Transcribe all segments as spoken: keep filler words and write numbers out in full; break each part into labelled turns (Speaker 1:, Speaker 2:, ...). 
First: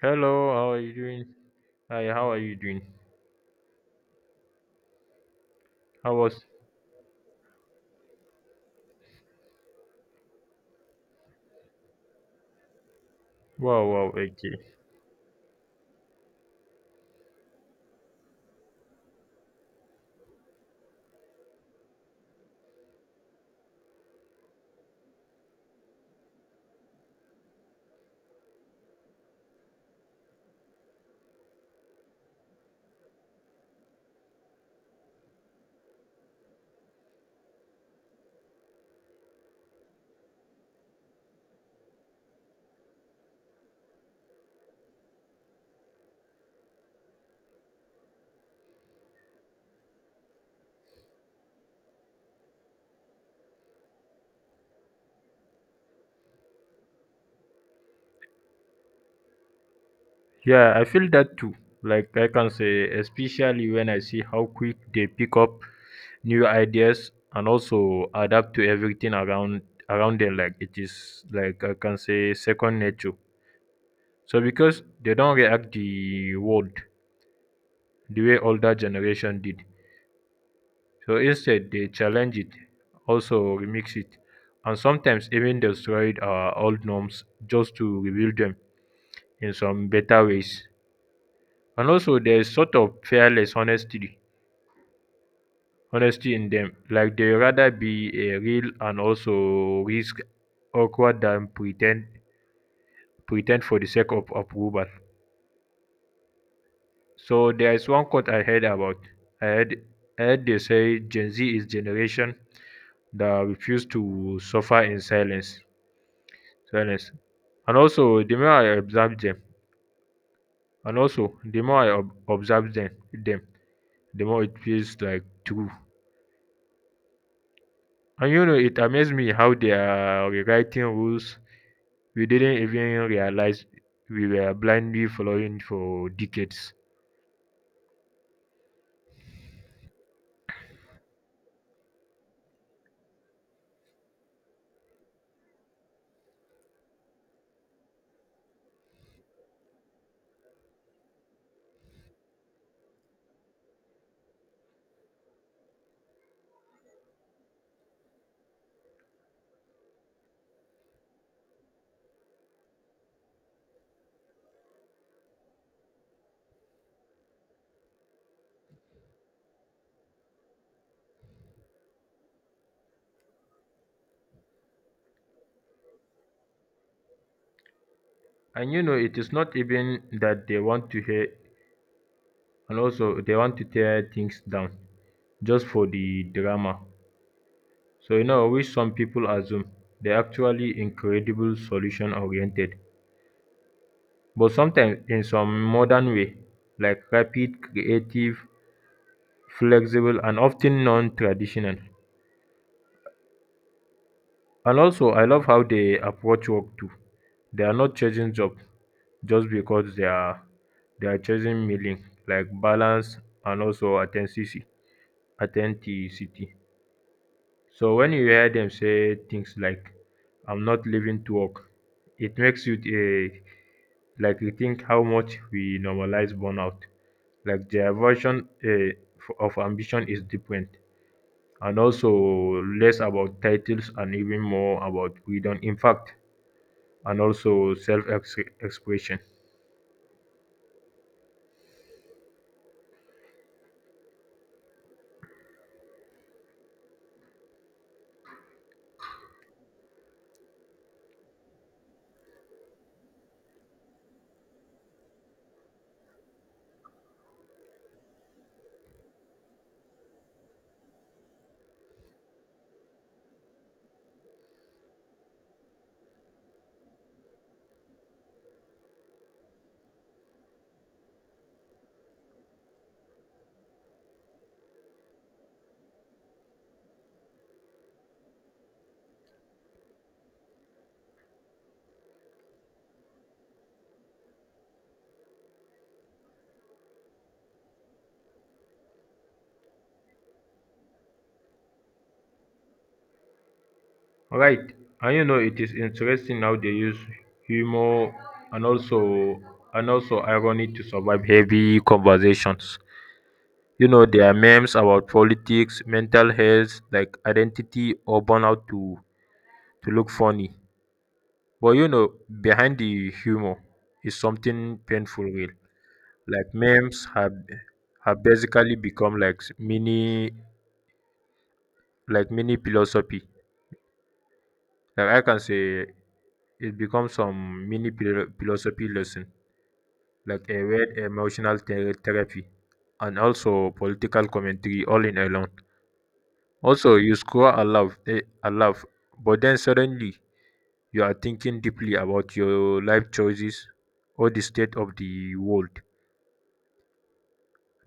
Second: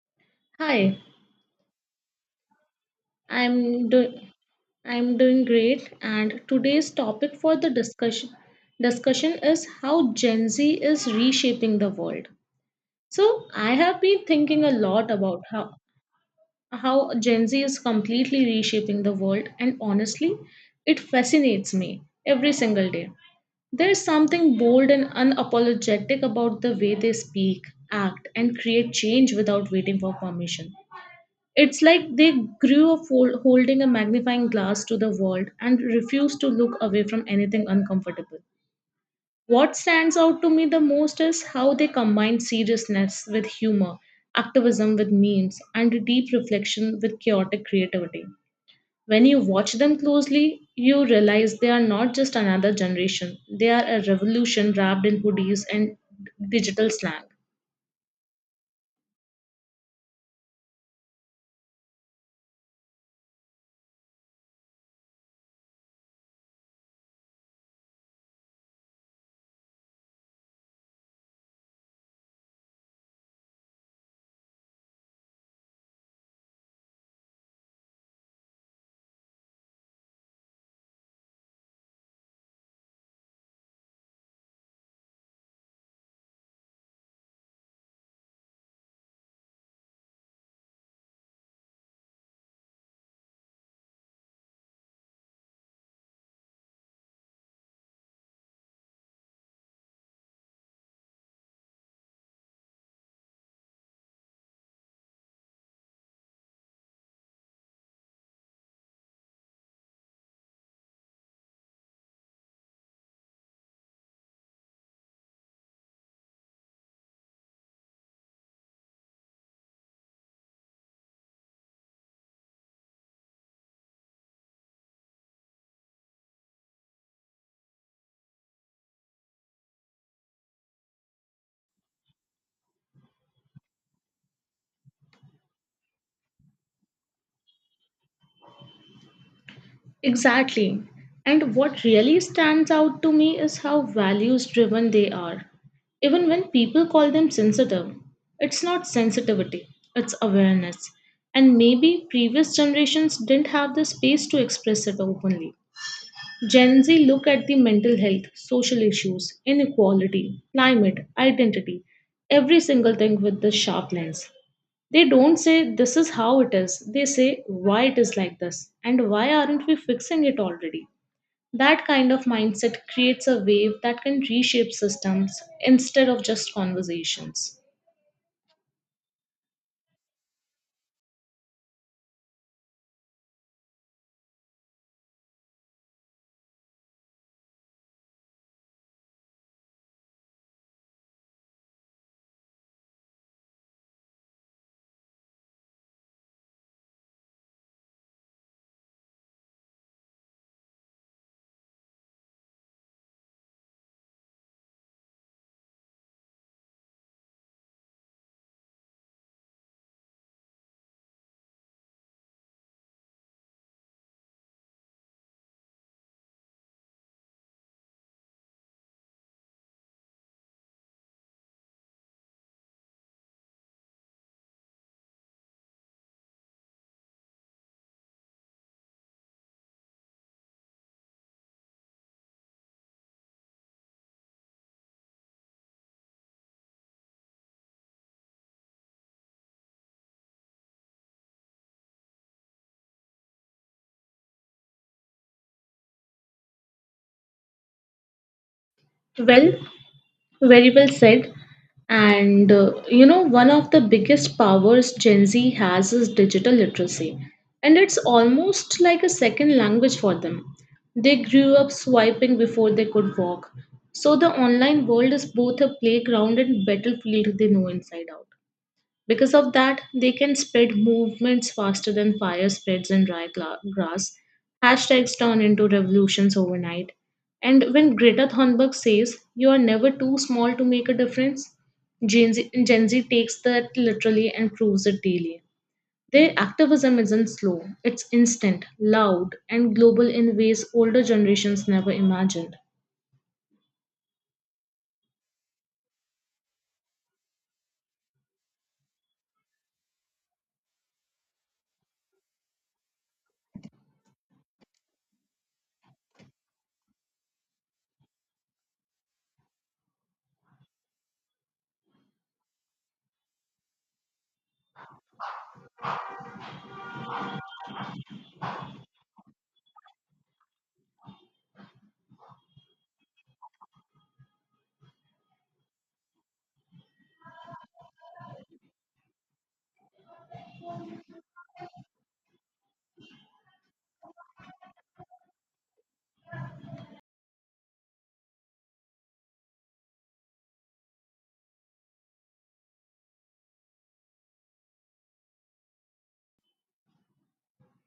Speaker 1: Hello, how are you
Speaker 2: Hi,
Speaker 1: doing? Hi, how are you doing?
Speaker 2: I'm doing. I'm doing great,
Speaker 1: How
Speaker 2: and
Speaker 1: was?
Speaker 2: today's topic for the discussion discussion is how Gen Z is reshaping the world. So I
Speaker 1: Wow,
Speaker 2: have
Speaker 1: wow,
Speaker 2: been
Speaker 1: okay.
Speaker 2: thinking a lot about how how Gen Z is completely reshaping the world, and honestly it fascinates me every single day. There's something bold and unapologetic about the way they speak, act and create change without waiting for permission. It's like they grew up hol- holding a magnifying glass to the world and refused to look away from anything uncomfortable. What stands out to me the most is how they combine seriousness with humor, activism with memes, and deep reflection with chaotic creativity. When you watch them closely, you realize they are not just another generation, they are a revolution wrapped in hoodies and digital slang.
Speaker 1: Yeah, I feel that too. Like I can say, especially when I see how quick they pick up new ideas and also adapt to everything around around them. Like it is like I can say second nature. So because they don't react the world the way older generation did, so instead, they challenge it, also remix it, and sometimes even destroyed our old norms just to rebuild them in some better ways. And also, there is sort of fearless honesty, honesty in them. Like they rather be a real and also risk awkward than pretend, pretend for the sake of approval. So there is one quote I heard about. I heard, I heard they say Gen Z is generation that refuse to suffer in silence. To be honest. And also, the more I observe them, and also the more I ob- observe them, them, the more it feels like true. And you know, it amazed me how they are rewriting rules we didn't even realize we were blindly following for decades.
Speaker 2: Exactly. And what really stands out to me is how values driven they are. Even when people call them sensitive, it's not sensitivity, it's awareness. And maybe previous generations didn't have the space to express it openly. Gen Z look at the mental health, social issues, inequality, climate, identity, every single thing with this sharp lens. They don't say this is how it is, they say why it is like this and why aren't we fixing it already. That kind of mindset creates a wave that can reshape systems instead of just conversations.
Speaker 1: And you know, it is not even that they want to hear, and also they want to tear things down just for the drama. So you know, which some people assume they're actually incredible solution oriented but sometimes in some modern way like rapid, creative, flexible and often non non-traditional. And also I love how they approach work too. They are not chasing jobs just because they are they are chasing meaning like balance and also authenticity authenticity. So when you hear them say things like "I'm not leaving to work," it makes you eh, like rethink how much we normalize burnout. Like their version eh, of ambition is different, and also less about titles and even more about freedom. In fact, and also self-expression.
Speaker 2: Well, very well said. And uh, you know, one of the biggest powers Gen Z has is digital literacy. And it's almost like a second language for them. They grew up swiping before they could walk. So the online world is both a playground and battlefield they know inside out. Because of that, they can spread movements faster than fire spreads in dry gla- grass. Hashtags turn into revolutions overnight. And when Greta Thunberg says, "You are never too small to make a difference," Gen Z, Gen Z takes that literally and proves it daily. Their activism isn't slow, it's instant, loud, and global in ways older generations never imagined.
Speaker 1: Right, and you know it is interesting how they use humor and also and also irony to survive heavy conversations. You know, there are memes about politics, mental health, like identity or burnout to to look funny. But you know, behind the humor is something painful real. Like memes have have basically become like s- mini like mini philosophy. Like I can say it becomes some mini philo- philosophy lesson, like a weird emotional ther- therapy and also political commentary all in alone. Also, you score a aloud, eh, aloud, but then suddenly you are thinking deeply about your life choices or the state of the world.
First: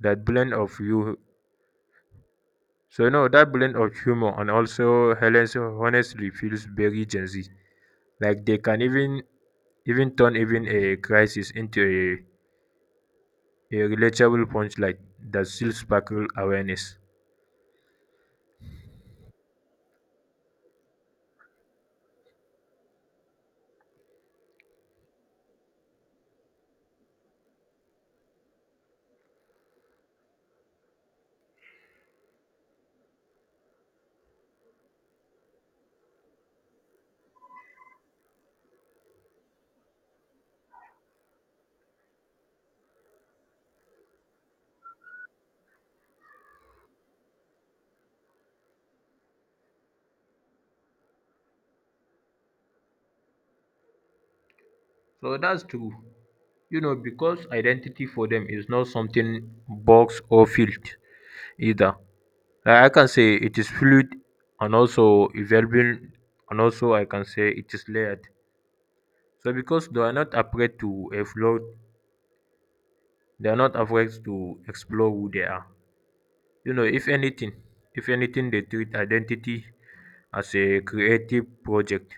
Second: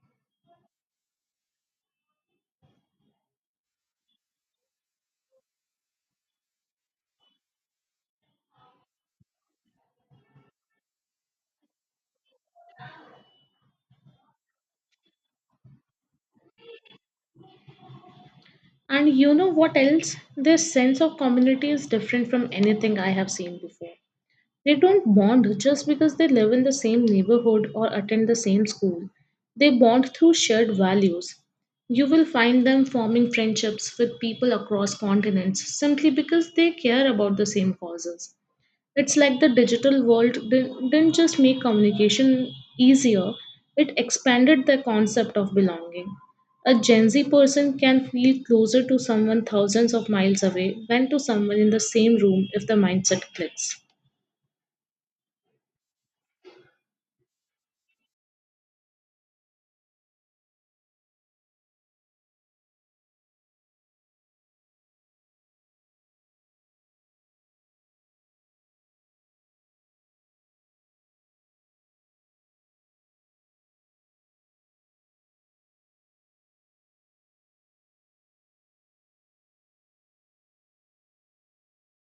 Speaker 1: That blend of you, so no, that blend of humor and also Helen's honestly feels very Gen Z. Like they can even even turn even a crisis into a, a relatable punchline that still sparkle awareness.
Speaker 2: And you know what else? Their sense of community is different from anything I have seen before. They don't bond just because they live in the same neighborhood or attend the same school. They bond through shared values. You will find them forming friendships with people across continents simply because they care about the same causes. It's like the digital world di- didn't just make communication easier, it expanded the concept of belonging. A Gen Z person can feel closer to someone thousands of miles away than to someone in the same room if the mindset clicks.
Speaker 1: So that's true. You know, because identity for them is not something box or field either. Like I can say it is fluid and also evolving and also I can say it is layered. So because they are not afraid to explore they are not afraid to explore who they are. You know, if anything, if anything they treat identity as a creative project.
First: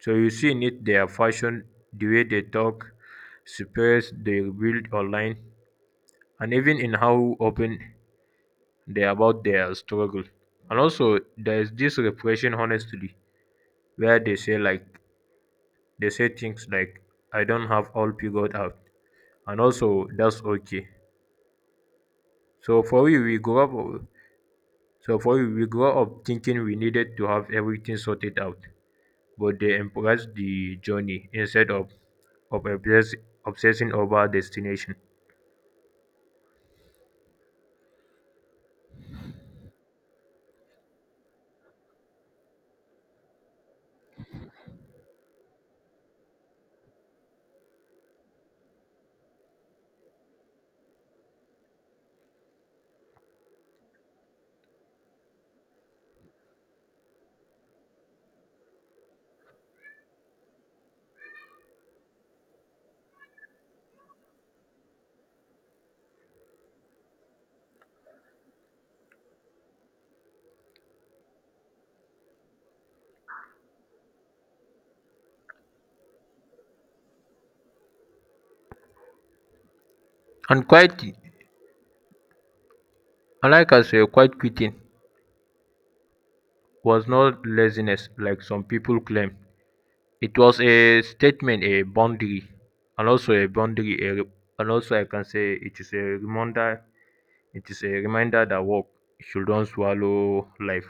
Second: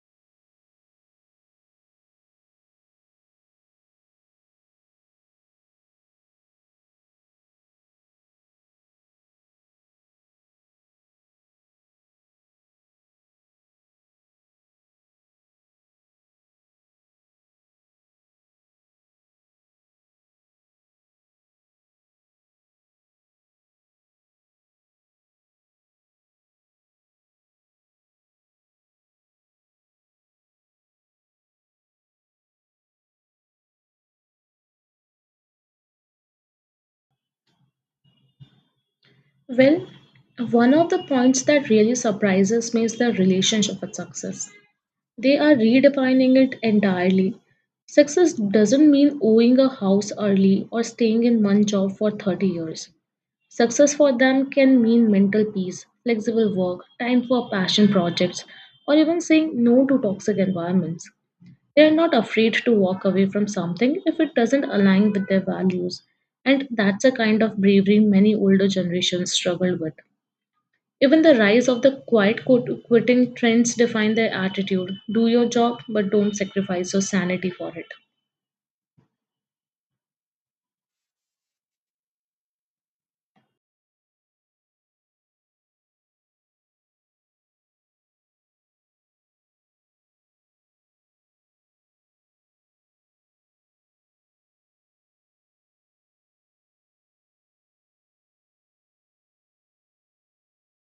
Speaker 1: So you see in it their fashion, the way they talk, space they build online and even in how open they are about their struggle. And also there is this repression honestly where they say like they say things like I don't have all figured out and also that's okay. So for we we grow up so for we we grow up thinking we needed to have everything sorted out. But they embrace the journey instead of of obsess- obsessing over destination.
Speaker 2: Well, one of the points that really surprises me is the relationship with success. They are redefining it entirely. Success doesn't mean owning a house early or staying in one job for thirty years. Success for them can mean mental peace, flexible work, time for passion projects, or even saying no to toxic environments. They are not afraid to walk away from something if it doesn't align with their values. And that's a kind of bravery many older generations struggle with. Even the rise of the quiet quit- quitting trends define their attitude. Do your job, but don't sacrifice your sanity for it.
Speaker 1: And quite and like I say, quite quitting was not laziness like some people claim. It was a statement, a boundary, and also a boundary, a, re- and also I can say it is a reminder. It is a reminder that work should not swallow life.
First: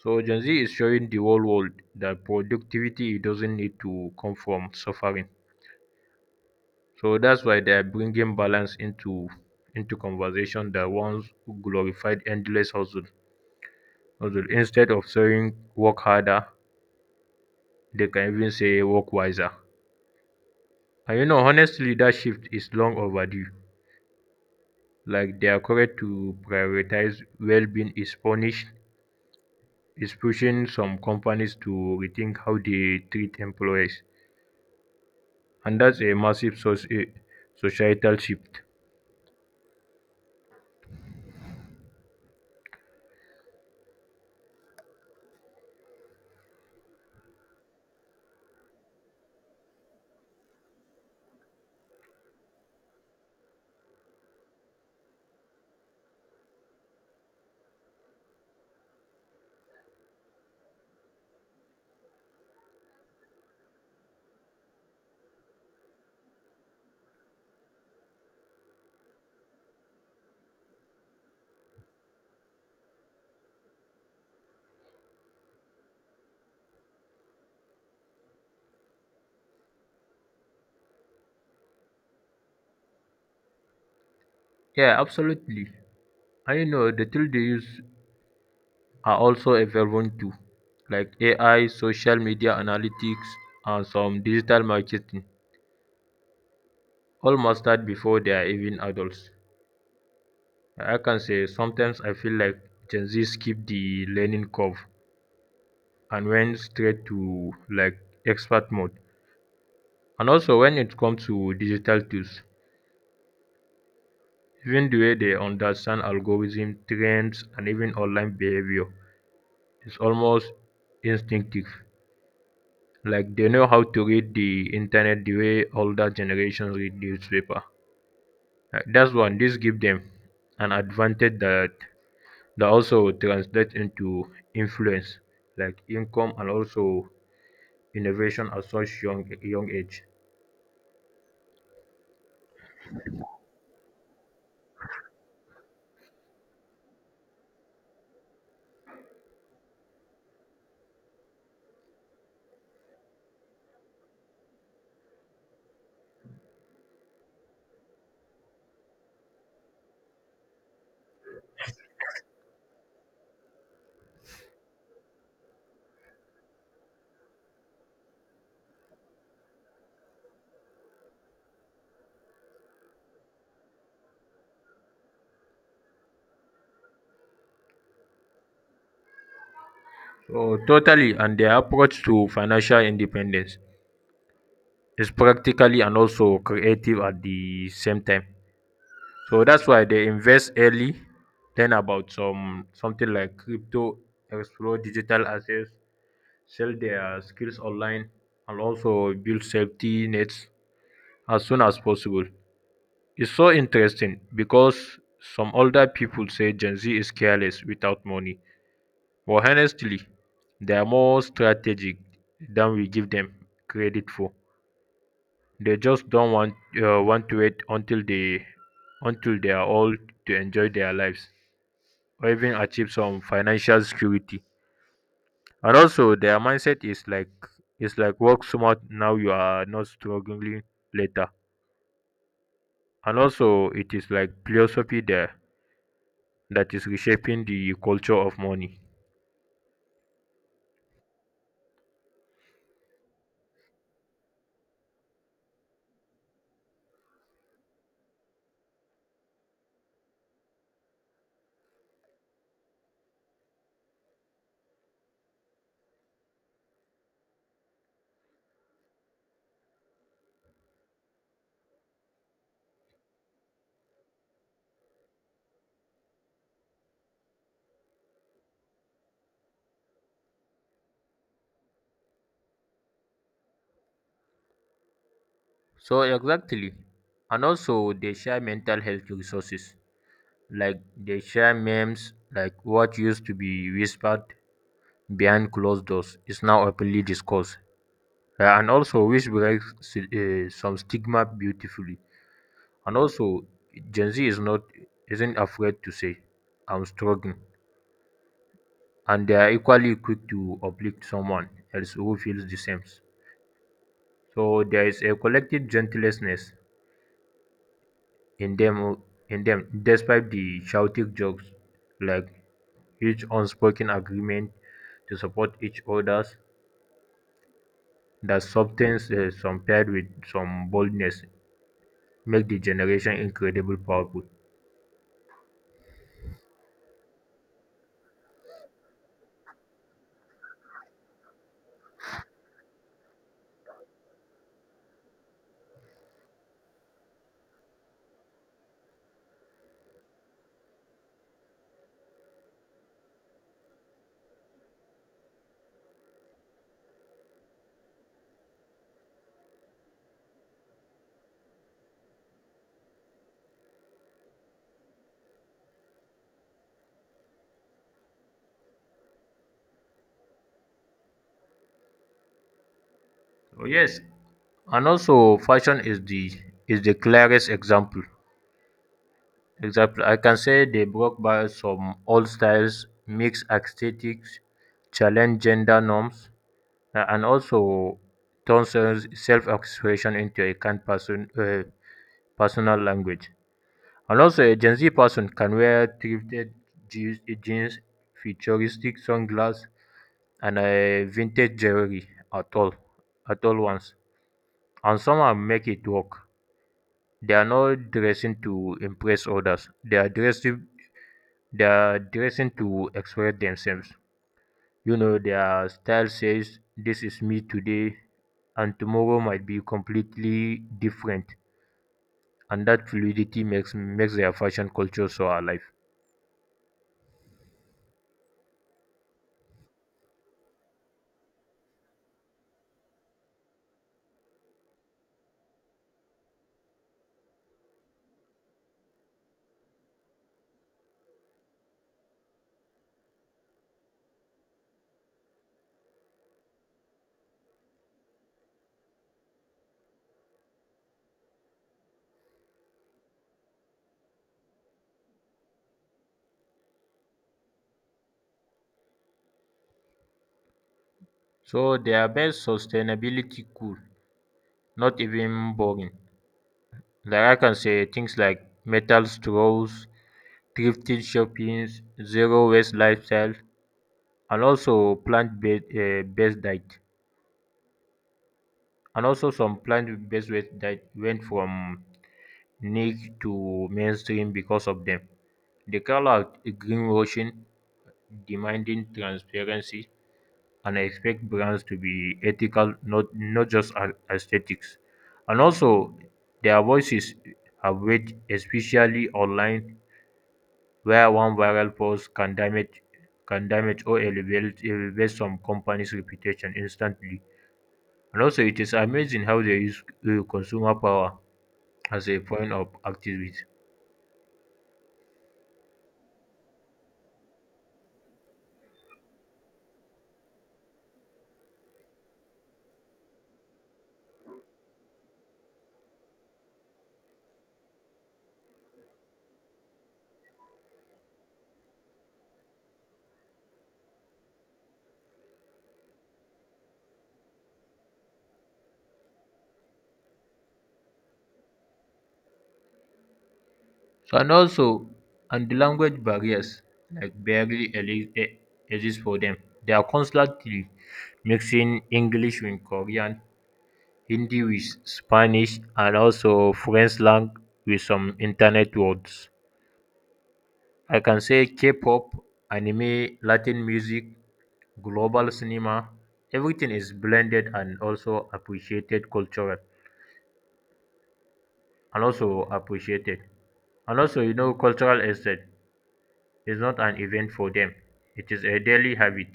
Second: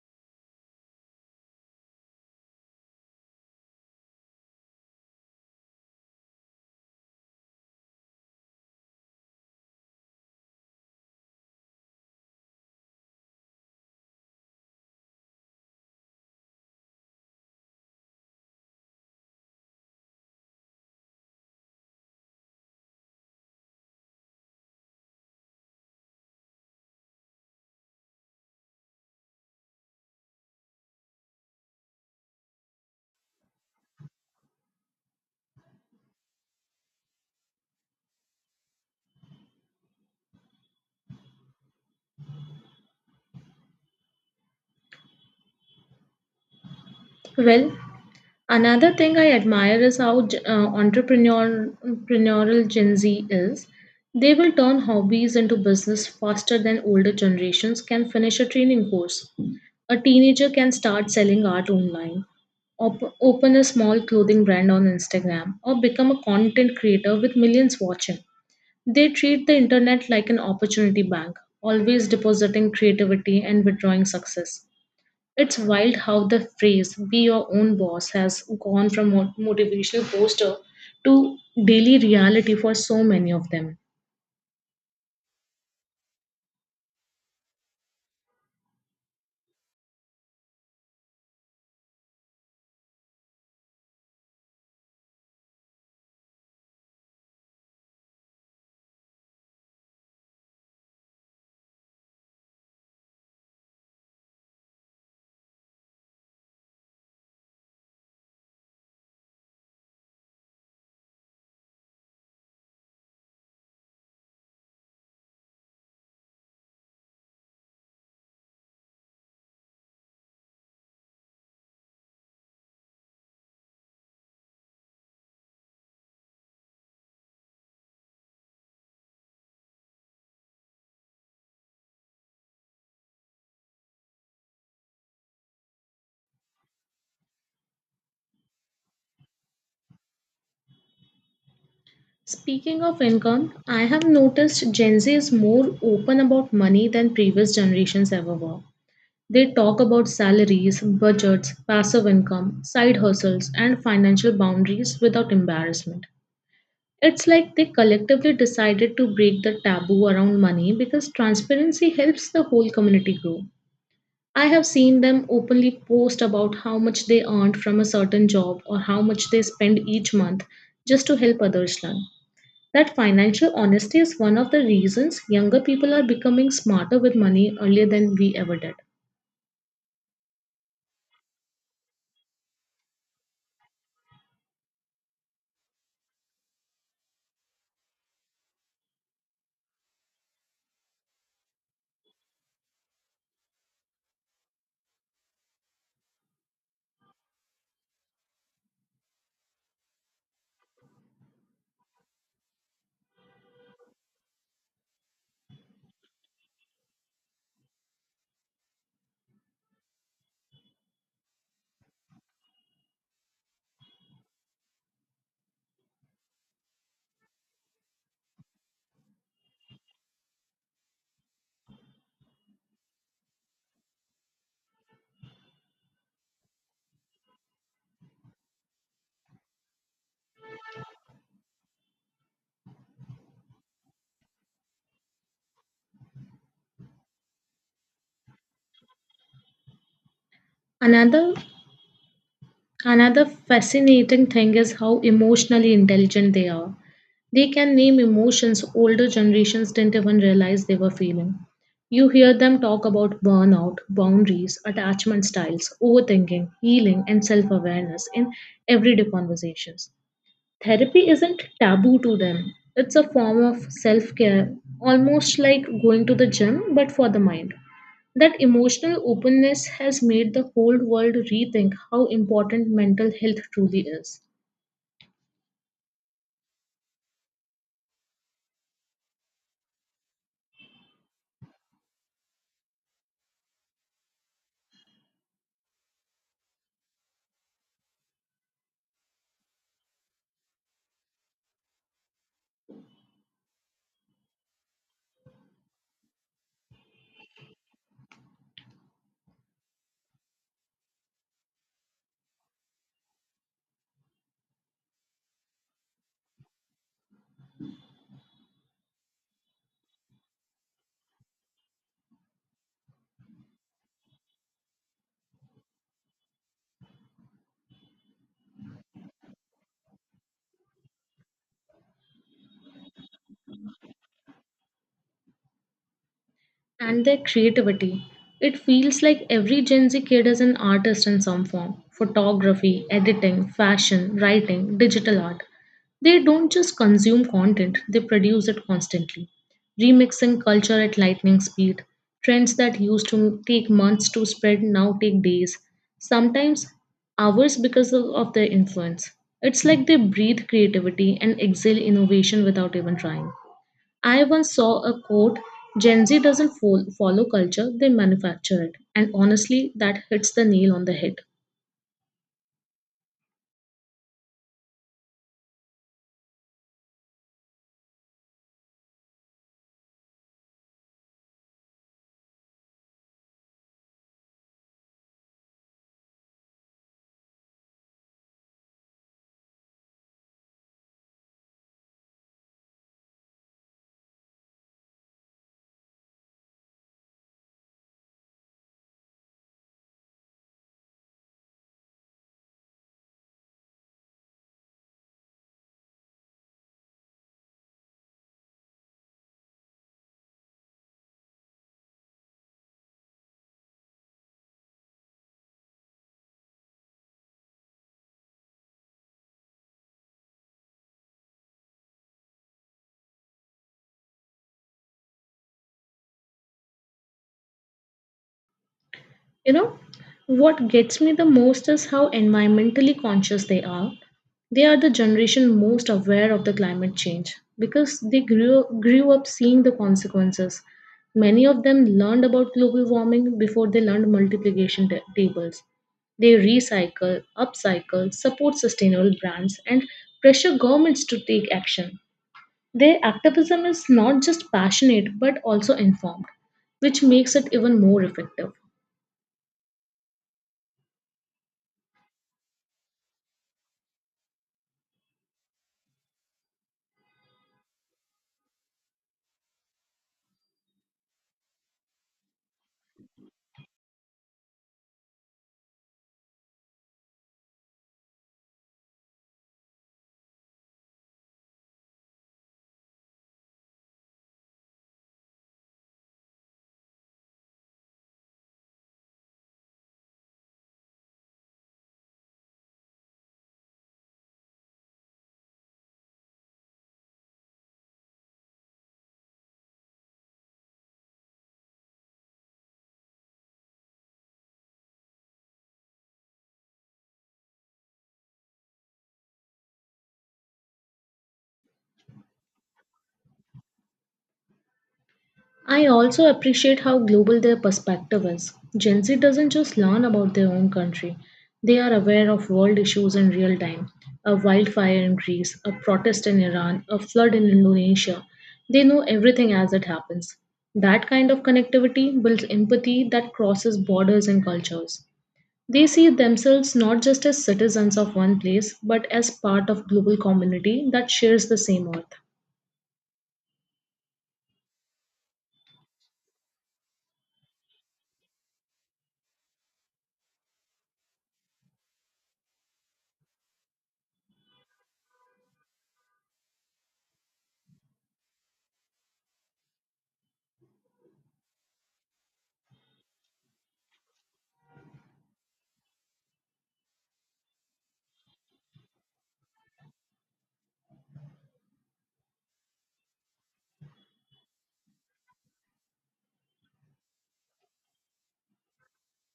Speaker 1: So Gen Z is showing the whole world that productivity doesn't need to come from suffering. So that's why they are bringing balance into into conversation that once glorified endless hustle. hustle. Instead of saying work harder, they can even say work wiser. And you know, honestly, that shift is long overdue. Like their courage to prioritize well-being is punished, is pushing some companies to rethink how they treat employees, and that's a massive source, a societal shift.
Speaker 2: Well, another thing I admire is how uh, entrepreneur, entrepreneurial Gen Z is. They will turn hobbies into business faster than older generations can finish a training course. A teenager can start selling art online, op- open a small clothing brand on Instagram, or become a content creator with millions watching. They treat the internet like an opportunity bank, always depositing creativity and withdrawing success. It's wild how the phrase "be your own boss" has gone from mo- motivational poster to daily reality for so many of them.
Speaker 1: Yeah, absolutely. I know the tools they use are also evolving too, like A I, social media analytics, and some digital marketing. All mastered before they are even adults. I can say sometimes I feel like Gen Z skip the learning curve and went straight to like expert mode. And also when it comes to digital tools, even the way they understand algorithm trends and even online behavior is almost instinctive. Like they know how to read the internet the way older generations read newspaper. Uh, That's one. This give them an advantage that that also translates into influence, like income and also innovation at such young young age.
Speaker 2: Speaking of income, I have noticed Gen Z is more open about money than previous generations ever were. They talk about salaries, budgets, passive income, side hustles, and financial boundaries without embarrassment. It's like they collectively decided to break the taboo around money because transparency helps the whole community grow. I have seen them openly post about how much they earned from a certain job or how much they spend each month just to help others learn. That financial honesty is one of the reasons younger people are becoming smarter with money earlier than we ever did.
Speaker 1: Oh, totally. And their approach to financial independence is practically and also creative at the same time. So that's why they invest early, learn about some something like crypto, explore digital assets, sell their skills online, and also build safety nets as soon as possible. It's so interesting because some older people say Gen Z is careless without money, but honestly, they are more strategic than we give them credit for. They just don't want uh, want to wait until they until they are old to enjoy their lives or even achieve some financial security. And also, their mindset is like it's like work smart now you are not struggling later. And also, it is like philosophy there that is reshaping the culture of money.
Speaker 2: Another Another fascinating thing is how emotionally intelligent they are. They can name emotions older generations didn't even realize they were feeling. You hear them talk about burnout, boundaries, attachment styles, overthinking, healing, and self awareness in everyday conversations. Therapy isn't taboo to them, it's a form of self care, almost like going to the gym but for the mind. That emotional openness has made the whole world rethink how important mental health truly is.
Speaker 1: So exactly, and also they share mental health resources like they share memes like what used to be whispered behind closed doors is now openly discussed. Uh, and also which breaks uh, some stigma beautifully and also gen z is not isn't afraid to say I'm struggling, and they are equally quick to uplift someone else who feels the same. So there is a collective gentleness in them in them despite the shouting jokes, like huge unspoken agreement to support each other's, that substance uh, some paired with some boldness make the generation incredibly powerful.
Speaker 2: And their creativity. It feels like every Gen Z kid is an artist in some form: photography, editing, fashion, writing, digital art. They don't just consume content, they produce it constantly, remixing culture at lightning speed. Trends that used to take months to spread now take days, sometimes hours because of, of their influence. It's like they breathe creativity and exhale innovation without even trying. I once saw a quote: Gen Z doesn't fol- follow culture, they manufacture it. And honestly, that hits the nail on the head.
Speaker 1: So yes, and also fashion is the is the clearest example example I can say they broke by some old styles, mixed aesthetics, challenge gender norms. Uh, and also turns self-expression into a kind person uh, personal language. And also, a Gen Z person can wear thrifted jeans, jeans futuristic sunglasses, and a vintage jewelry at all, at all once. And somehow make it work. They are not dressing to impress others. They are dressing, they are dressing to express themselves. You know, their style says this is me today and tomorrow might be completely different, and that fluidity makes makes their fashion culture so alive.
Speaker 2: You know, what gets me the most is how environmentally conscious they are. They are the generation most aware of the climate change because they grew, grew up seeing the consequences. Many of them learned about global warming before they learned multiplication ta- tables. They recycle, upcycle, support sustainable brands, and pressure governments to take action. Their activism is not just passionate but also informed, which makes it even more effective.
Speaker 1: So their best sustainability cool, not even boring. Like I can say things like metal straws, thrifted shoppings, zero waste lifestyle, and also plant based, uh, based diet. And also some plant based diet went from niche to mainstream because of them. They call out greenwashing, demanding transparency, and expect brands to be ethical, not, not just a- aesthetics. And also, their voices have weight, especially online, where one viral post can damage can damage or elevate, elevate some company's reputation instantly. And also, it is amazing how they use uh, consumer power as a point of activism.
Speaker 2: I also appreciate how global their perspective is. Gen Z doesn't just learn about their own country, they are aware of world issues in real time. A wildfire in Greece, a protest in Iran, a flood in Indonesia. They know everything as it happens. That kind of connectivity builds empathy that crosses borders and cultures. They see themselves not just as citizens of one place, but as part of global community that shares the same earth.
Speaker 1: So, And also, and the language barriers like barely eli- e- exist for them. They are constantly mixing English with Korean, Hindi with Spanish, and also French slang with some internet words. I can say K-pop, anime, Latin music, global cinema. Everything is blended and also appreciated cultural, and also appreciated, and also you know cultural estate is not an event for them. It is a daily habit.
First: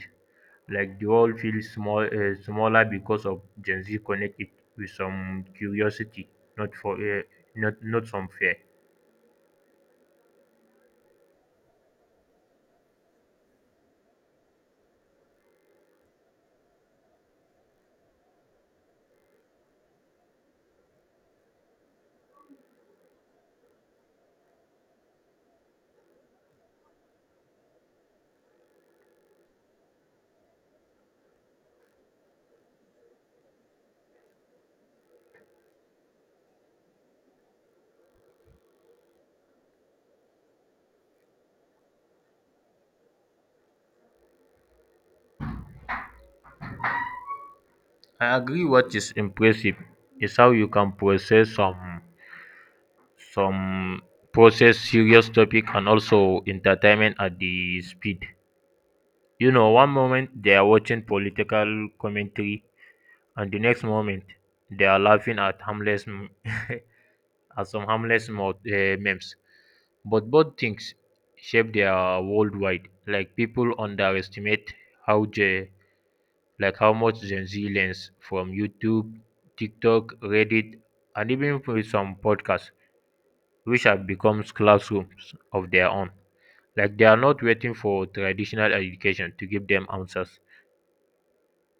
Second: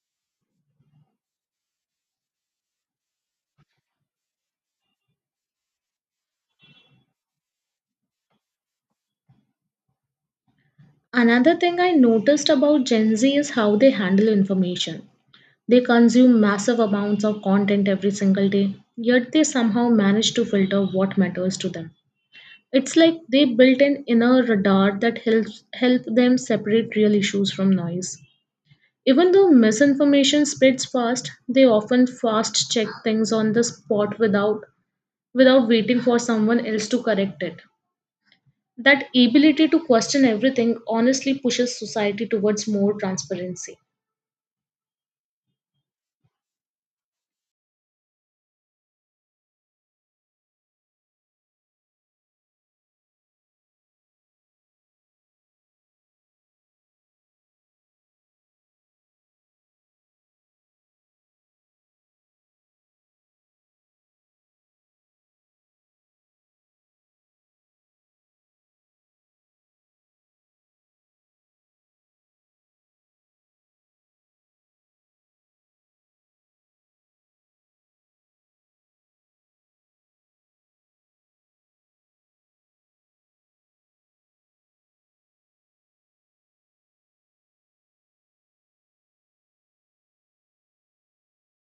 Speaker 1: Like the world feels small, uh, smaller because of Gen Z connect it with some curiosity, not for uh, not not some fear.
Speaker 2: Another thing I noticed about Gen Z is how they handle information. They consume massive amounts of content every single day, yet they somehow manage to filter what matters to them. It's like they built an inner radar that helps help them separate real issues from noise. Even though misinformation spreads fast, they often fast check things on the spot without without waiting for someone else to correct it. That ability to question everything honestly pushes society towards more transparency.
Speaker 1: I agree. What is impressive is how you can process some some process serious topic and also entertainment at the speed. You know, one moment they are watching political commentary, and the next moment they are laughing at harmless m- as some harmless mo- eh, memes. But both things shape their worldwide. Like people underestimate how J, like how much Gen Z learns from YouTube, TikTok, Reddit, and even from some podcasts, which have become classrooms of their own. Like they are not waiting for traditional education to give them answers.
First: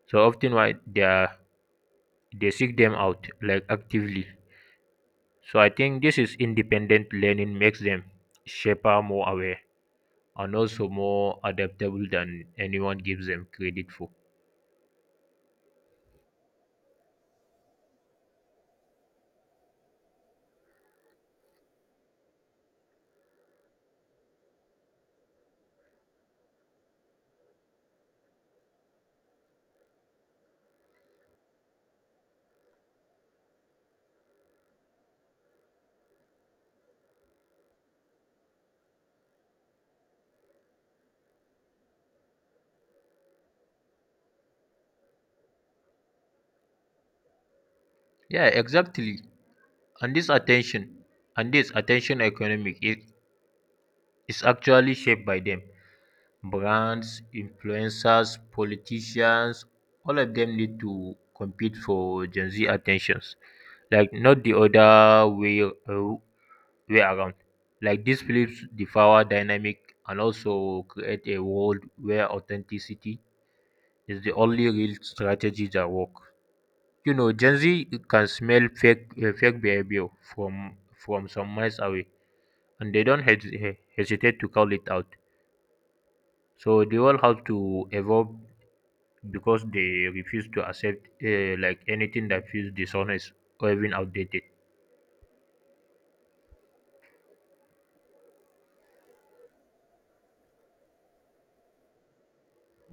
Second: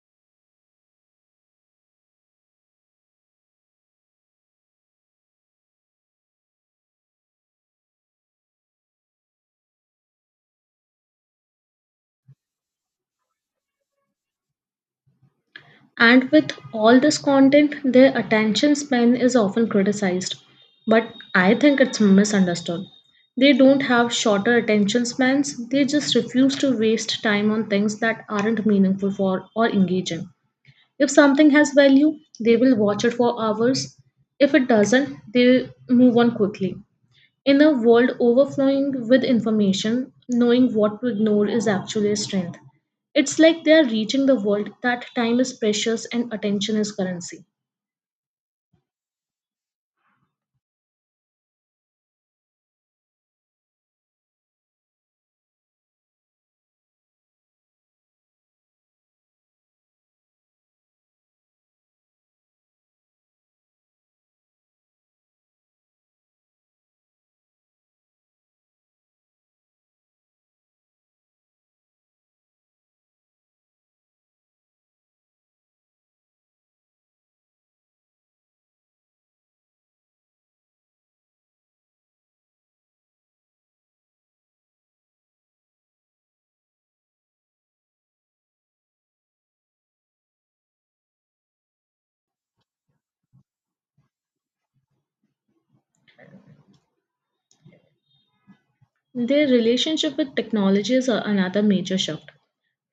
Speaker 1: So often, why they are they seek them out like actively. So I think this is independent learning makes them shaper more aware, and also more adaptable than anyone gives them credit for.
Speaker 2: And with all this content, their attention span is often criticized. But I think it's misunderstood. They don't have shorter attention spans, they just refuse to waste time on things that aren't meaningful for or engaging. If something has value, they will watch it for hours. If it doesn't, they move on quickly. In a world overflowing with information, knowing what to ignore is actually a strength. It's like they are reaching the world that time is precious and attention is currency.
Speaker 1: Yeah, exactly. And this attention and this attention economic it is actually shaped by them. Brands, influencers, politicians, all of them need to compete for Gen Z attentions. Like not the other way uh, way around. Like this flips the power dynamic and also create a world where authenticity is the only real strategy that work. You know, Gen Z can smell fake uh, fake behavior from from some miles away, and they don't hes- he- hesitate to call it out. So they all have to evolve because they refuse to accept uh, like anything that feels dishonest or even outdated.
Speaker 2: Their relationship with technology is a- another major shift.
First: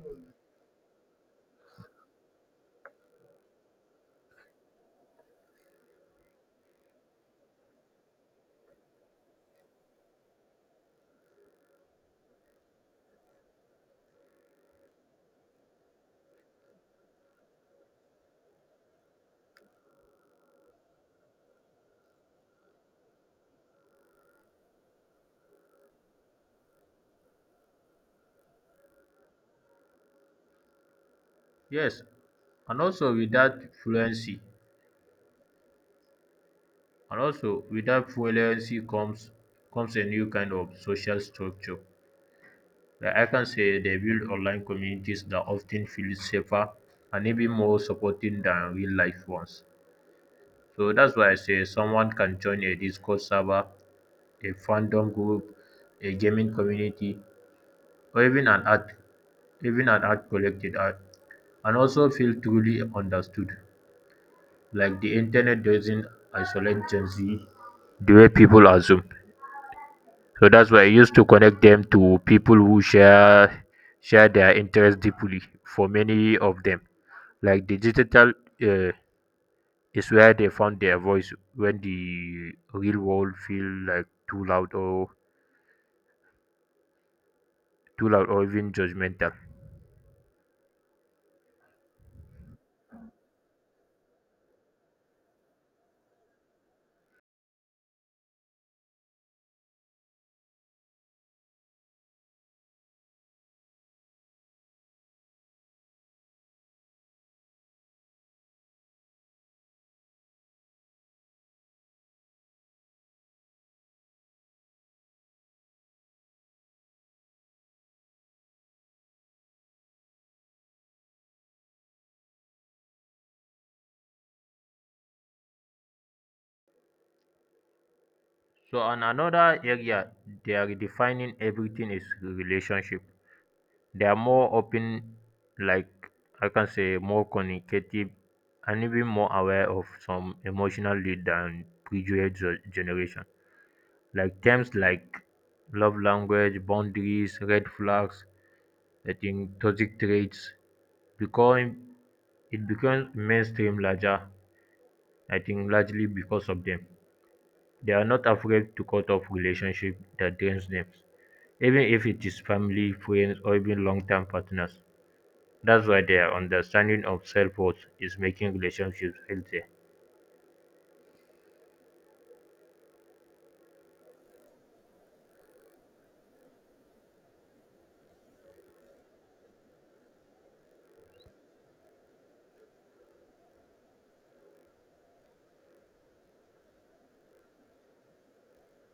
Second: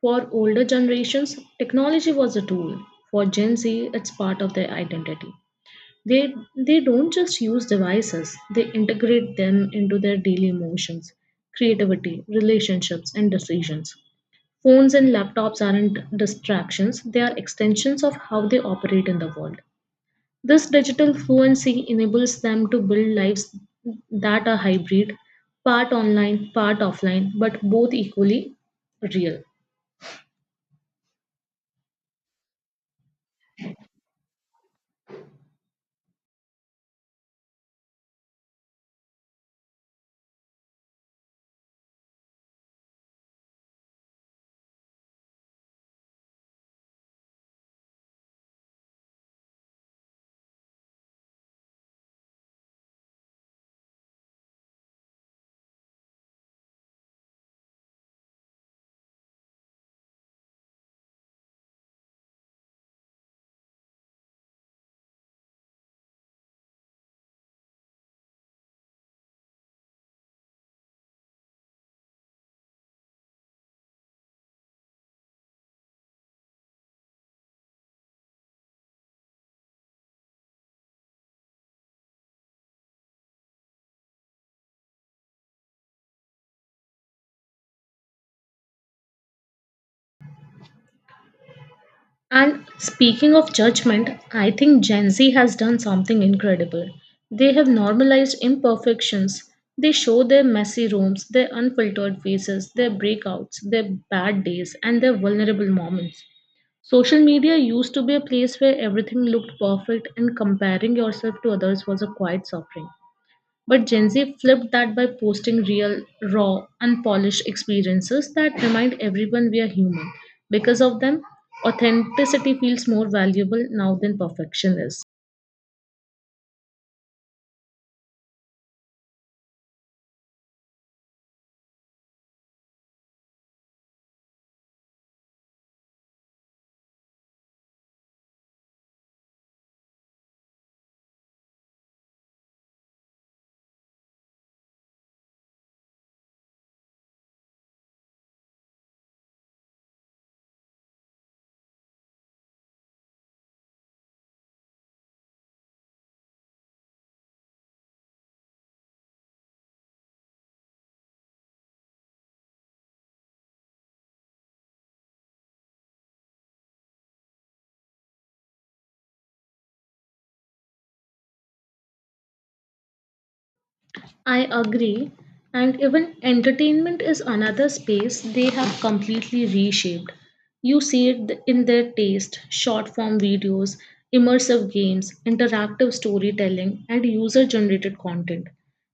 Speaker 2: For older generations, technology was a tool. For Gen Z, it's part of their identity. They, they don't just use devices, they integrate them into their daily emotions, creativity, relationships, and decisions. Phones and laptops aren't distractions, they are extensions of how they operate in the world. This digital fluency enables them to build lives that are hybrid, part online, part offline, but both equally real.
Speaker 1: Yes, and also with that fluency, and also with that fluency comes comes a new kind of social structure. I can say they build online communities that often feel safer and even more supporting than real life ones. So that's why I say someone can join a Discord server, a fandom group, a gaming community, or even an art even an art collected art and also feel truly understood. Like the internet doesn't isolate Gen Z the way people assume. So that's why I used to connect them to people who share share their interest deeply for many of them. Like the digital uh, is where they found their voice when the real world feel like too loud or too loud or even judgmental.
Speaker 2: And speaking of judgment, I think Gen Z has done something incredible. They have normalized imperfections. They show their messy rooms, their unfiltered faces, their breakouts, their bad days, and their vulnerable moments. Social media used to be a place where everything looked perfect and comparing yourself to others was a quiet suffering. But Gen Z flipped that by posting real, raw, unpolished experiences that remind everyone we are human. Because of them, authenticity feels more valuable now than perfection is.
Speaker 1: So on another area they are redefining everything is relationship. They are more open, like I can say more communicative and even more aware of some emotional lead than previous ge- generation. Like terms like love language, boundaries, red flags, I think toxic traits become it becomes mainstream larger, I think largely because of them. They are not afraid to cut off relationship that drains them, even if it is family, friends, or even long-term partners. That's why their understanding of self worth is making relationships healthy.
Speaker 2: I agree. And even entertainment is another space they have completely reshaped. You see it th- in their taste, short form videos, immersive games, interactive storytelling, and user generated content.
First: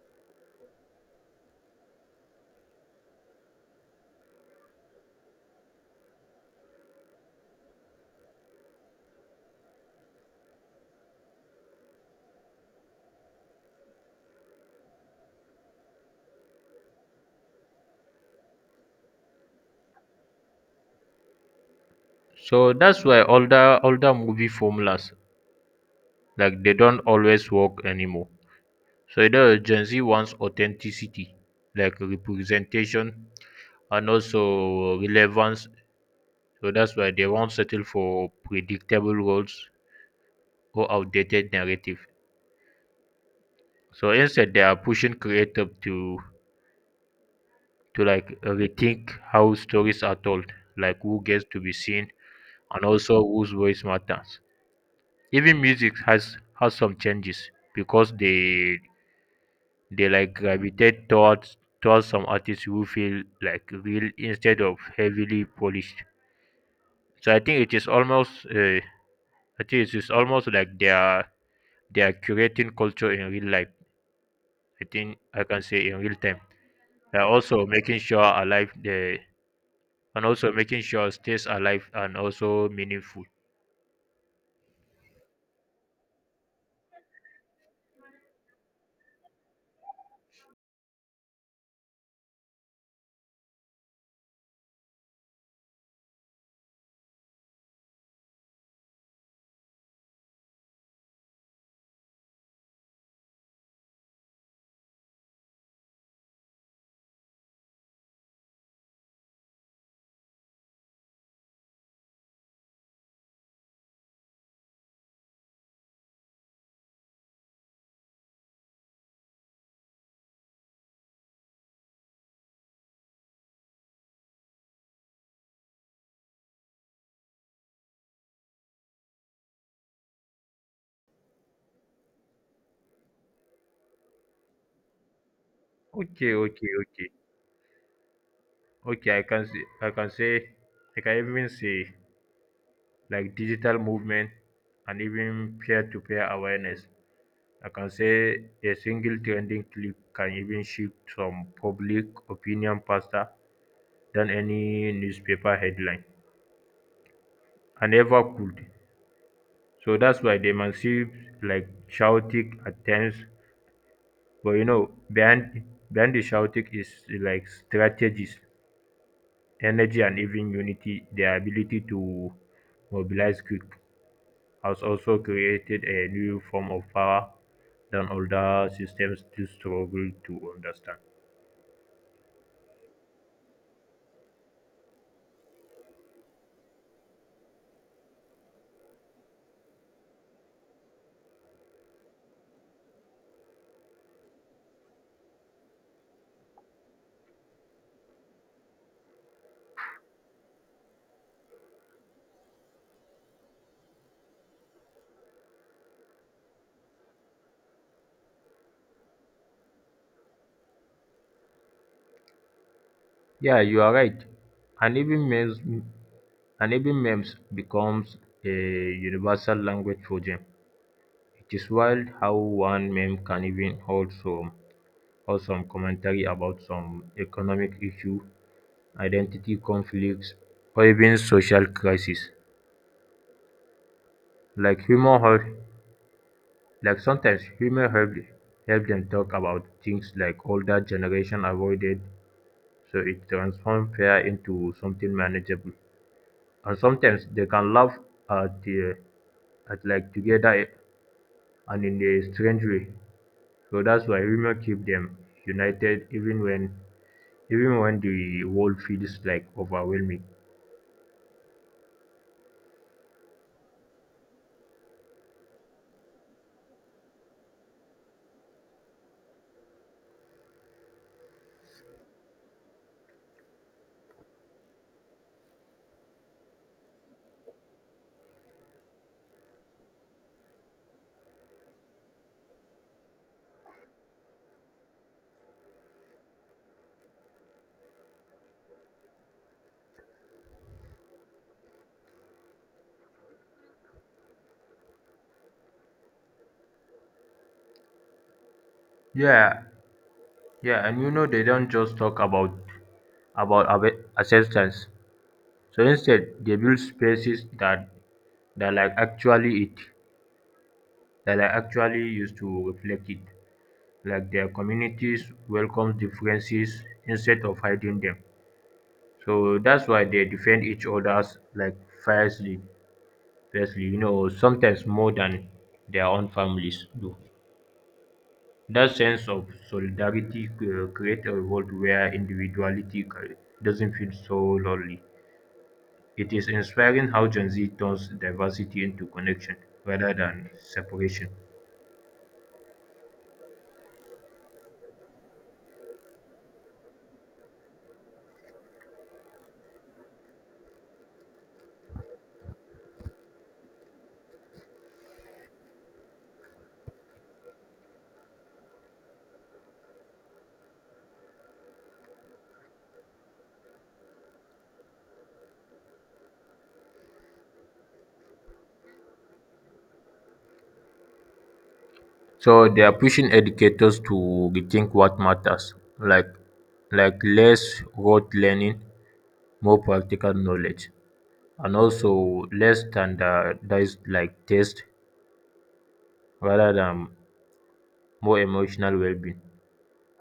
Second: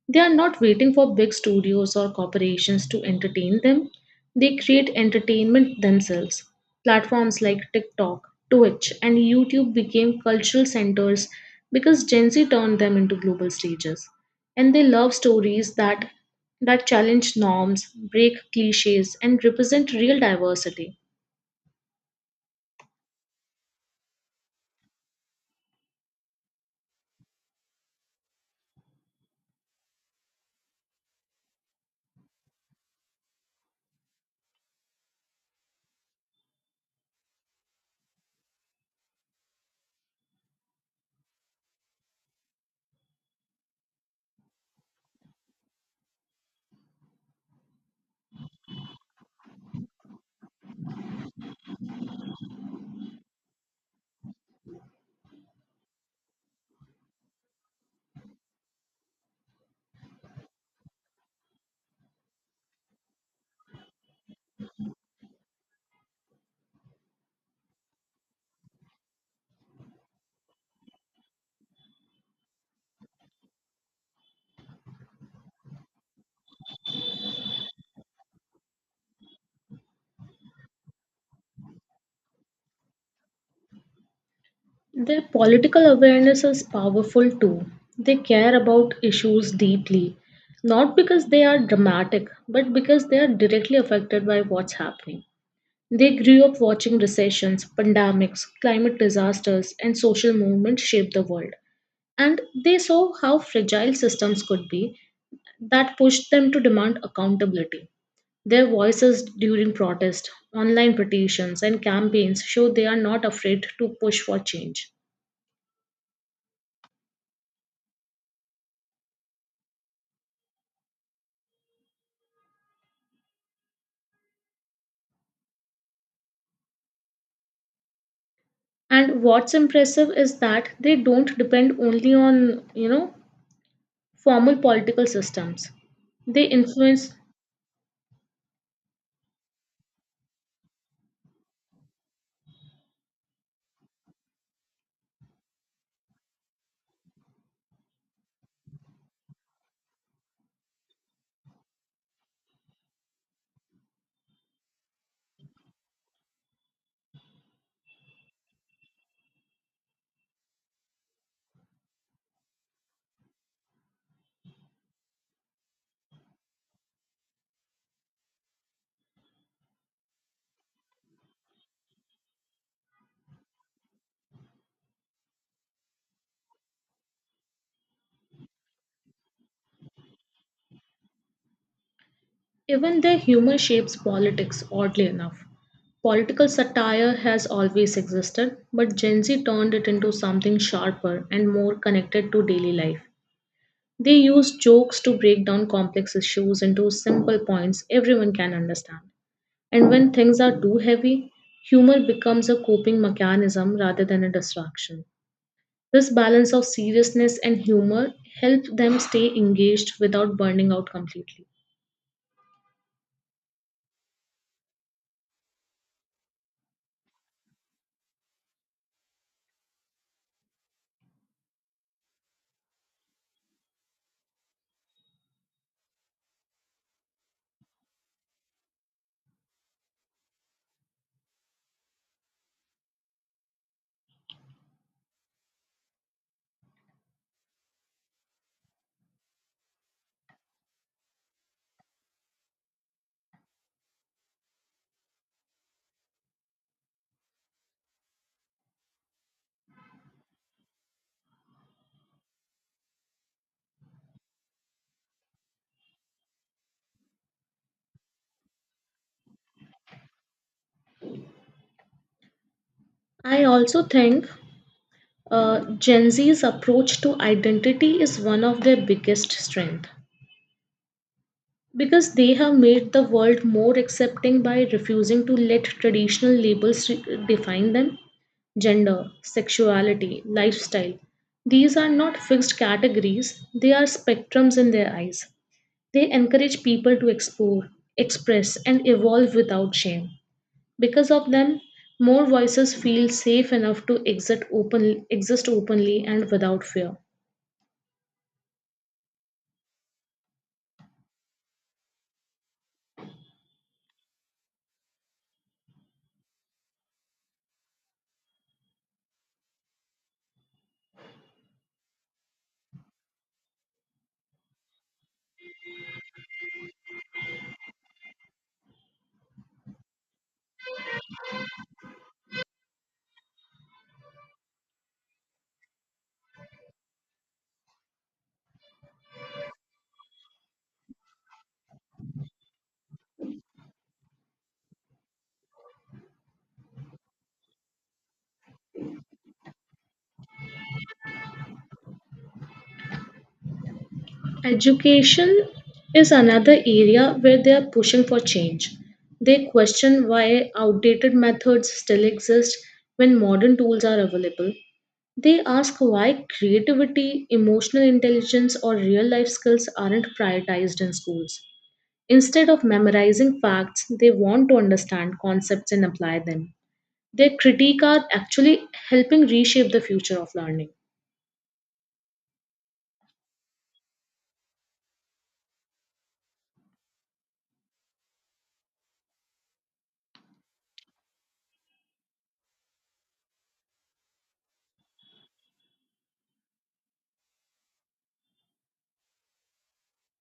Speaker 2: They are not waiting for big studios or corporations to entertain them. They create entertainment themselves. Platforms like TikTok, Twitch, and YouTube became cultural centers because Gen Z turned them into global stages, and they love stories that that challenge norms, break cliches, and represent real diversity.
Speaker 1: So that's why older older movie formulas like they don't always work anymore. So the Gen Z wants authenticity, like representation and also relevance. So that's why they won't settle for predictable roles or outdated narrative. So instead they are pushing creative to to like rethink how stories are told, like who gets to be seen and also whose voice matters. Even music has has some changes because they they like gravitate towards towards some artists who feel like real instead of heavily polished. So I think it is almost uh, I think it is almost like they are they are curating culture in real life. I think I can say in real time. They are also making sure alive the and also making sure stays alive and also meaningful.
Speaker 2: Their political awareness is powerful too. They care about issues deeply, not because they are dramatic, but because they are directly affected by what's happening. They grew up watching recessions, pandemics, climate disasters, and social movements shape the world. And they saw how fragile systems could be that pushed them to demand accountability. Their voices during protest, online petitions, and campaigns show they are not afraid to push for change. And what's impressive is that they don't depend only on, you know, formal political systems.
Speaker 1: Okay,
Speaker 2: They
Speaker 1: okay, okay.
Speaker 2: influence
Speaker 1: Okay, I can see, I can say, I can even say like digital movement and even peer-to-peer awareness. I can say a single trending clip can even shift some public opinion faster than any newspaper headline. I never could. So that's why they massive like shouting at times. But you know, behind behind the shouting is like strategies, energy and even unity, their ability to mobilize quick has also created a new form of power that older systems still struggle to understand.
Speaker 2: even their humor shapes politics, oddly enough. Political satire has always existed, but Gen Z turned it into something sharper and more connected to daily life. They use jokes to break down complex issues into simple points everyone can understand. And when things are too heavy, humor becomes a coping mechanism rather than a distraction. This balance of seriousness and humor helps them stay engaged without burning out completely.
Speaker 1: Yeah, you are right. And even memes, and Even memes becomes a universal language for them. It is wild how one meme can even hold some, hold some commentary about some economic issue, identity conflicts, or even social crisis. Like humor, hold Like sometimes humor helped help them talk about things like older generation avoided, so it transforms fear into something manageable. And sometimes they can laugh at the at like together and in a strange way. So that's why humor keep them united even when even when the world feels like overwhelming.
Speaker 2: I also think uh, Gen Z's approach to identity is one of their biggest strength because they have made the world more accepting by refusing to let traditional labels re- define them. Gender, sexuality, lifestyle. These are not fixed categories, they are spectrums in their eyes. They encourage people to explore, express, and evolve without shame. Because of them, more voices feel safe enough to exit open, exist openly and without fear.
Speaker 1: Yeah, yeah, and you know they don't just talk about about ab- acceptance. So instead, they build spaces that that like actually it that like actually used to reflect it. Like their communities welcome differences instead of hiding them. So that's why they defend each other's like fiercely, fiercely, you know, sometimes more than their own families do. That sense of solidarity uh, creates a world where individuality ca- doesn't feel so lonely. It is inspiring how Gen Z turns diversity into connection rather than separation.
Speaker 2: Education is another area where they are pushing for change. They question why outdated methods still exist when modern tools are available. They ask why creativity, emotional intelligence, or real life skills aren't prioritized in schools. Instead of memorizing facts, they want to understand concepts and apply them. Their critique are actually helping reshape the future of learning.
Speaker 1: So they are pushing educators to rethink what matters, like like less rote learning, more practical knowledge, and also less standardized like test rather than more emotional well-being.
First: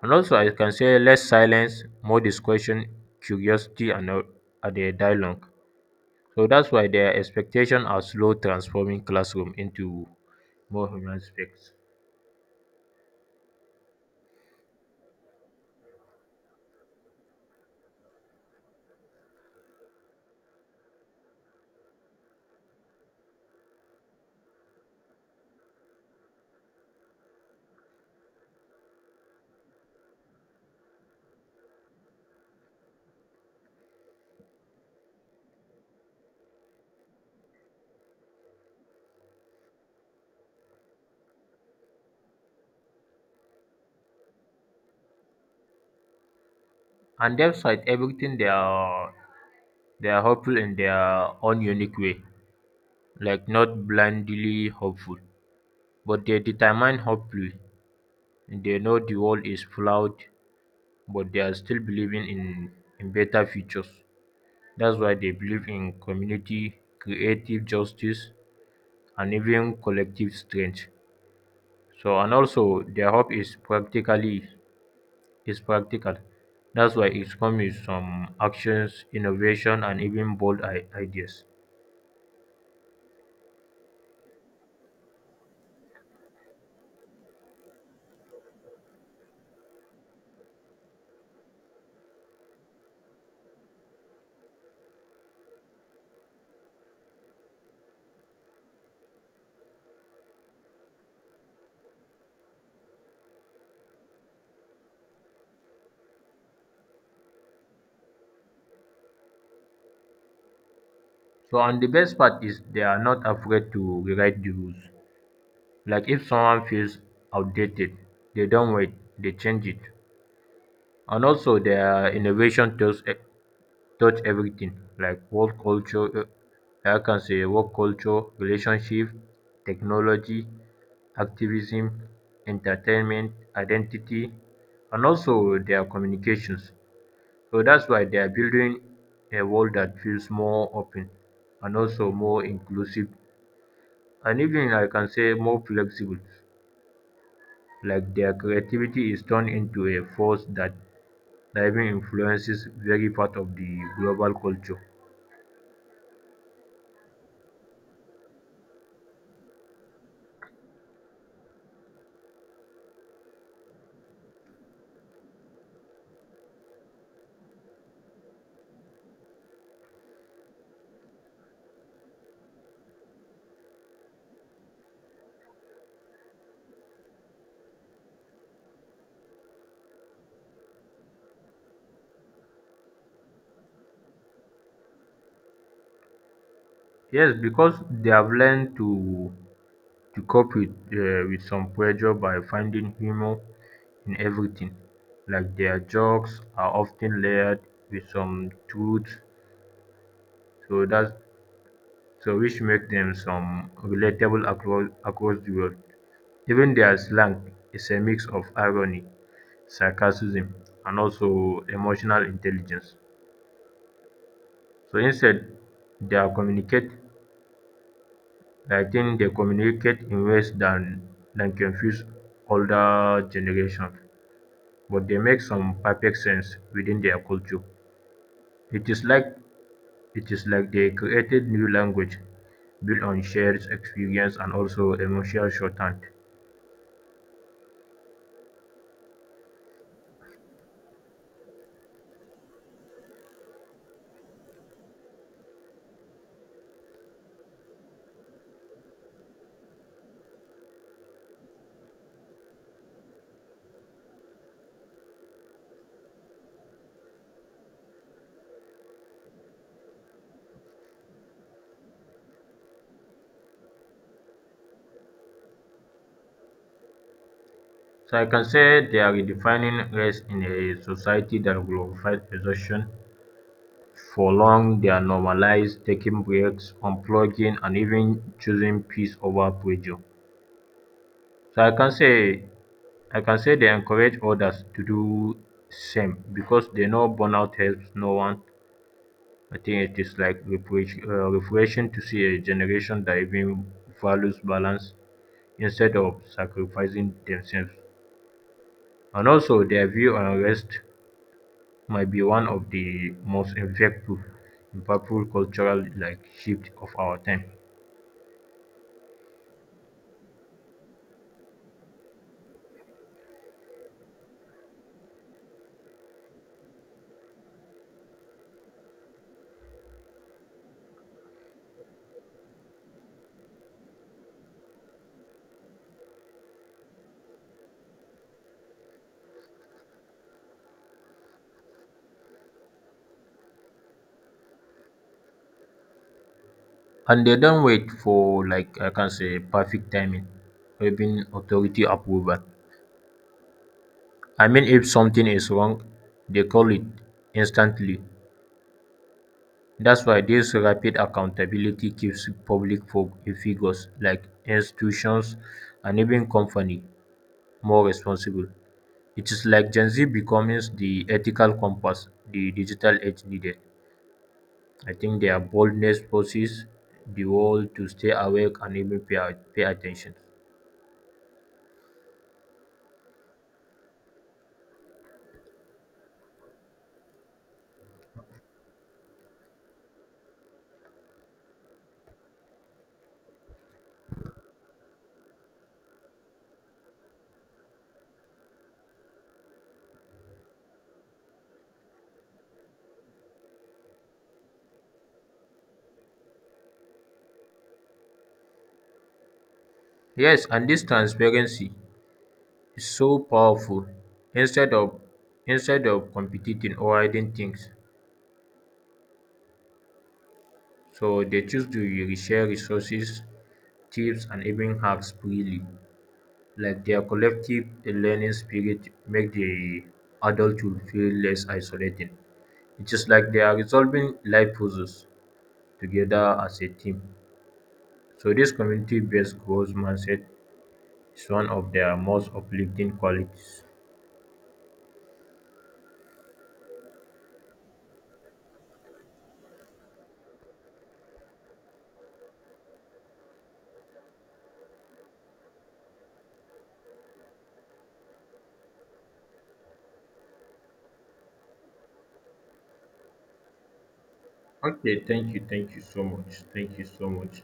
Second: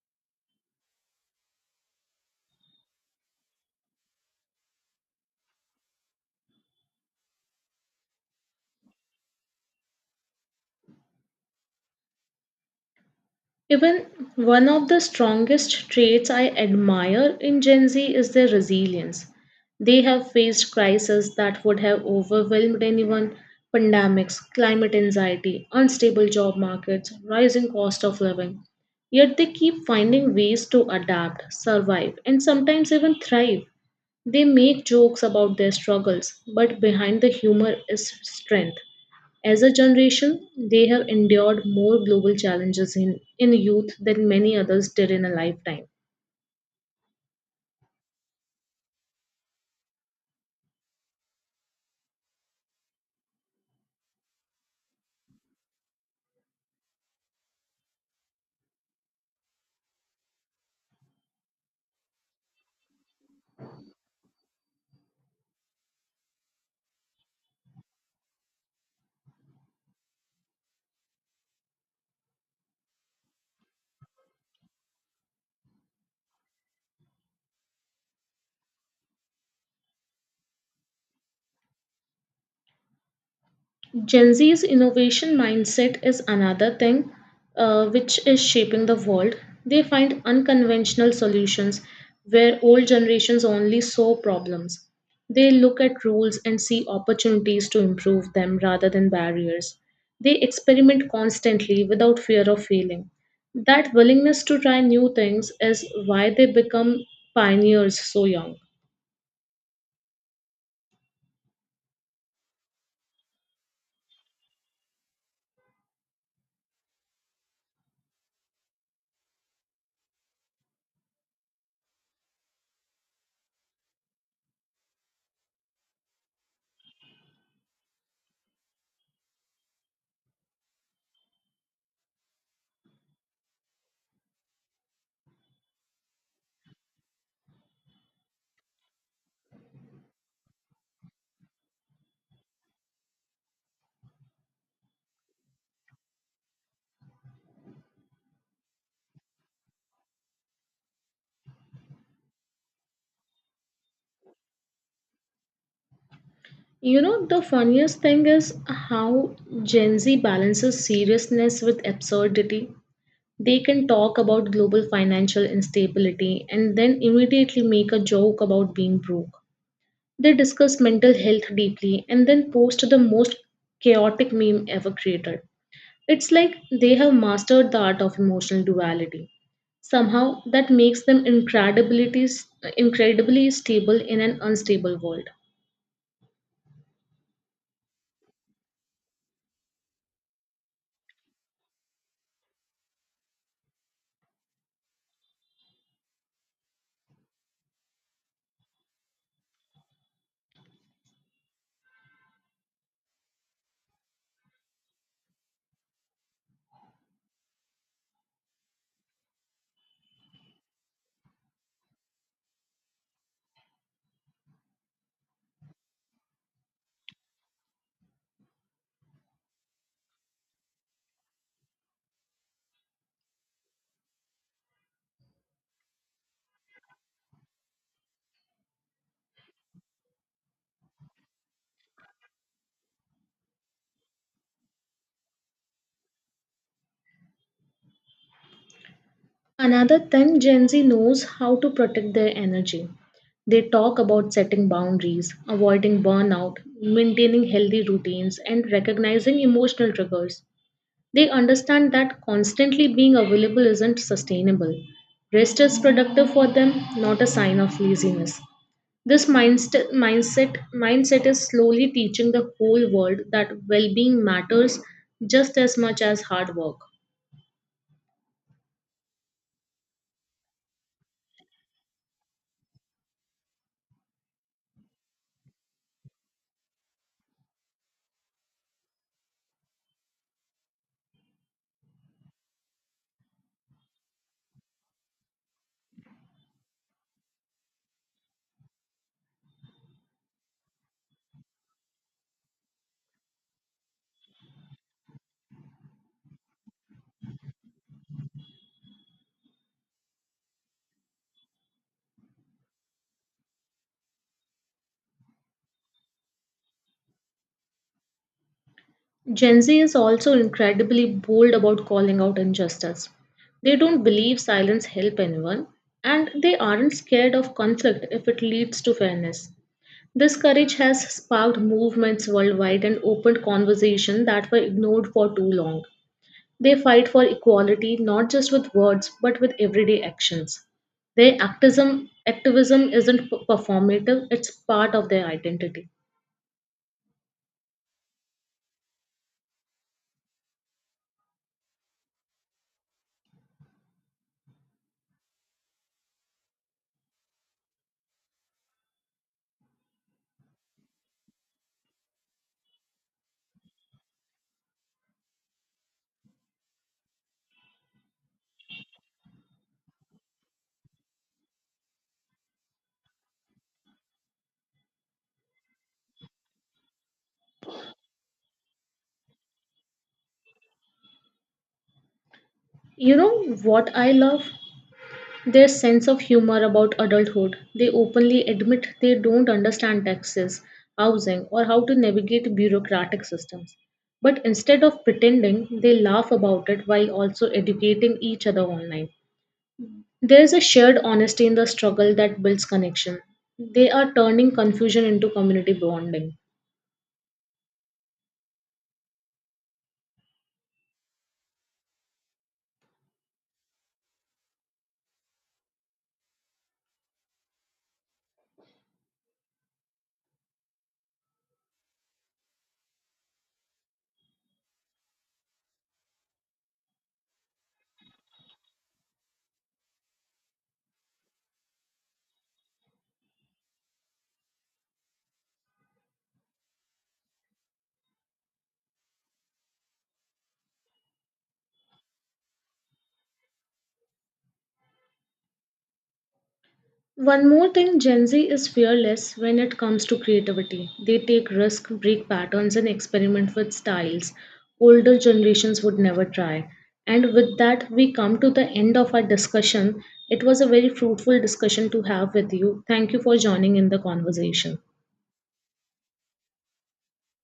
Speaker 1: And also I can say less silence, more discussion, curiosity, and uh, and a dialogue. So that's why their expectations are slow transforming classroom into more human space.
Speaker 2: Even one of the strongest traits I admire in Gen Z is their resilience. They have faced crises that would have overwhelmed anyone: pandemics, climate anxiety, unstable job markets, rising cost of living. Yet they keep finding ways to adapt, survive, and sometimes even thrive. They make jokes about their struggles, but behind the humor is strength. As a generation, they have endured more global challenges in, in youth than many others did in a lifetime.
Speaker 1: And despite everything they are they are hopeful in their own unique way, like not blindly hopeful, but they determine hopefully. They know the world is flawed, but they are still believing in, in better futures. That's why they believe in community, creative justice, and even collective strength. So, and also their hope is practically is practical. That's why it's come with some actions, innovation, and even bold i- ideas.
Speaker 2: Gen Z's innovation mindset is another thing uh, which is shaping the world. They find unconventional solutions where old generations only saw problems. They look at rules and see opportunities to improve them rather than barriers. They experiment constantly without fear of failing. That willingness to try new things is why they become pioneers so young.
Speaker 1: So, and the best part is they are not afraid to rewrite the rules. Like if someone feels outdated, they don't wait, they change it. And also, their innovation touch, touch everything, like work culture. Uh, I can say work culture, relationship, technology, activism, entertainment, identity, and also their communications. So that's why they are building a world that feels more open and also more inclusive and even I can say more flexible. Like their creativity is turned into a force that that even influences very part of the global culture.
Speaker 2: You know, the funniest thing is how Gen Z balances seriousness with absurdity. They can talk about global financial instability and then immediately make a joke about being broke. They discuss mental health deeply and then post the most chaotic meme ever created. It's like they have mastered the art of emotional duality. Somehow, that makes them incredibly, incredibly stable in an unstable world.
Speaker 1: Yes, because they have learned to to cope with uh, with some pressure by finding humor in everything. Like their jokes are often layered with some truth, so that's so which make them some relatable across across the world. Even their slang is a mix of irony, sarcasm, and also emotional intelligence. So instead, they are communicate. I think they communicate in ways than than confuse older generations, but they make some perfect sense within their culture. It is like it is like they created new language built on shared experience and also emotional shorthand.
Speaker 2: Another thing, Gen Z knows how to protect their energy. They talk about setting boundaries, avoiding burnout, maintaining healthy routines, and recognizing emotional triggers. They understand that constantly being available isn't sustainable. Rest is productive for them, not a sign of laziness. This mindset mindset mindset is slowly teaching the whole world that well-being matters just as much as hard work.
Speaker 1: So I can say they are redefining race in a society that glorifies exhaustion, prolong their normalized taking breaks, unplugging, and even choosing peace over pressure. So I can say I can say they encourage others to do same because they know burnout helps no one. I think it is like refresh, uh, refreshing to see a generation that even values balance instead of sacrificing themselves. And also their view on rest might be one of the most impactful impactful cultural like shift of our time.
Speaker 2: Gen Z is also incredibly bold about calling out injustice. They don't believe silence helps anyone, and they aren't scared of conflict if it leads to fairness. This courage has sparked movements worldwide and opened conversations that were ignored for too long. They fight for equality not just with words but with everyday actions. Their activism activism isn't p- performative, it's part of their identity.
Speaker 1: And they don't wait for like I can say perfect timing or even authority approval. I mean if something is wrong, they call it instantly. That's why this rapid accountability keeps public fo- figures like institutions and even company more responsible. It is like Gen Z becomes the ethical compass the digital age needed. I think their boldness forces the world to stay awake and even pay, pay attention.
Speaker 2: You know what I love? Their sense of humor about adulthood. They openly admit they don't understand taxes, housing, or how to navigate bureaucratic systems. But instead of pretending, they laugh about it while also educating each other online. There is a shared honesty in the struggle that builds connection. They are turning confusion into community bonding.
Speaker 1: Yes, and this transparency is so powerful. Instead of instead of competing or hiding things, so they choose to re- share resources, tips, and even hacks freely. Like their collective learning spirit make the adulthood feel less isolating. It is like they are resolving life puzzles together as a team. So, this community based goals mindset is one of their most uplifting qualities.
Speaker 2: One more thing, Gen Z is fearless when it comes to creativity. They take risk, break patterns, and experiment with styles older generations would never try. And with that, we come to the end of our discussion. It was a very fruitful discussion to have with you. Thank you for joining in the conversation.
Speaker 1: Okay, thank you, thank you so much. Thank you so much.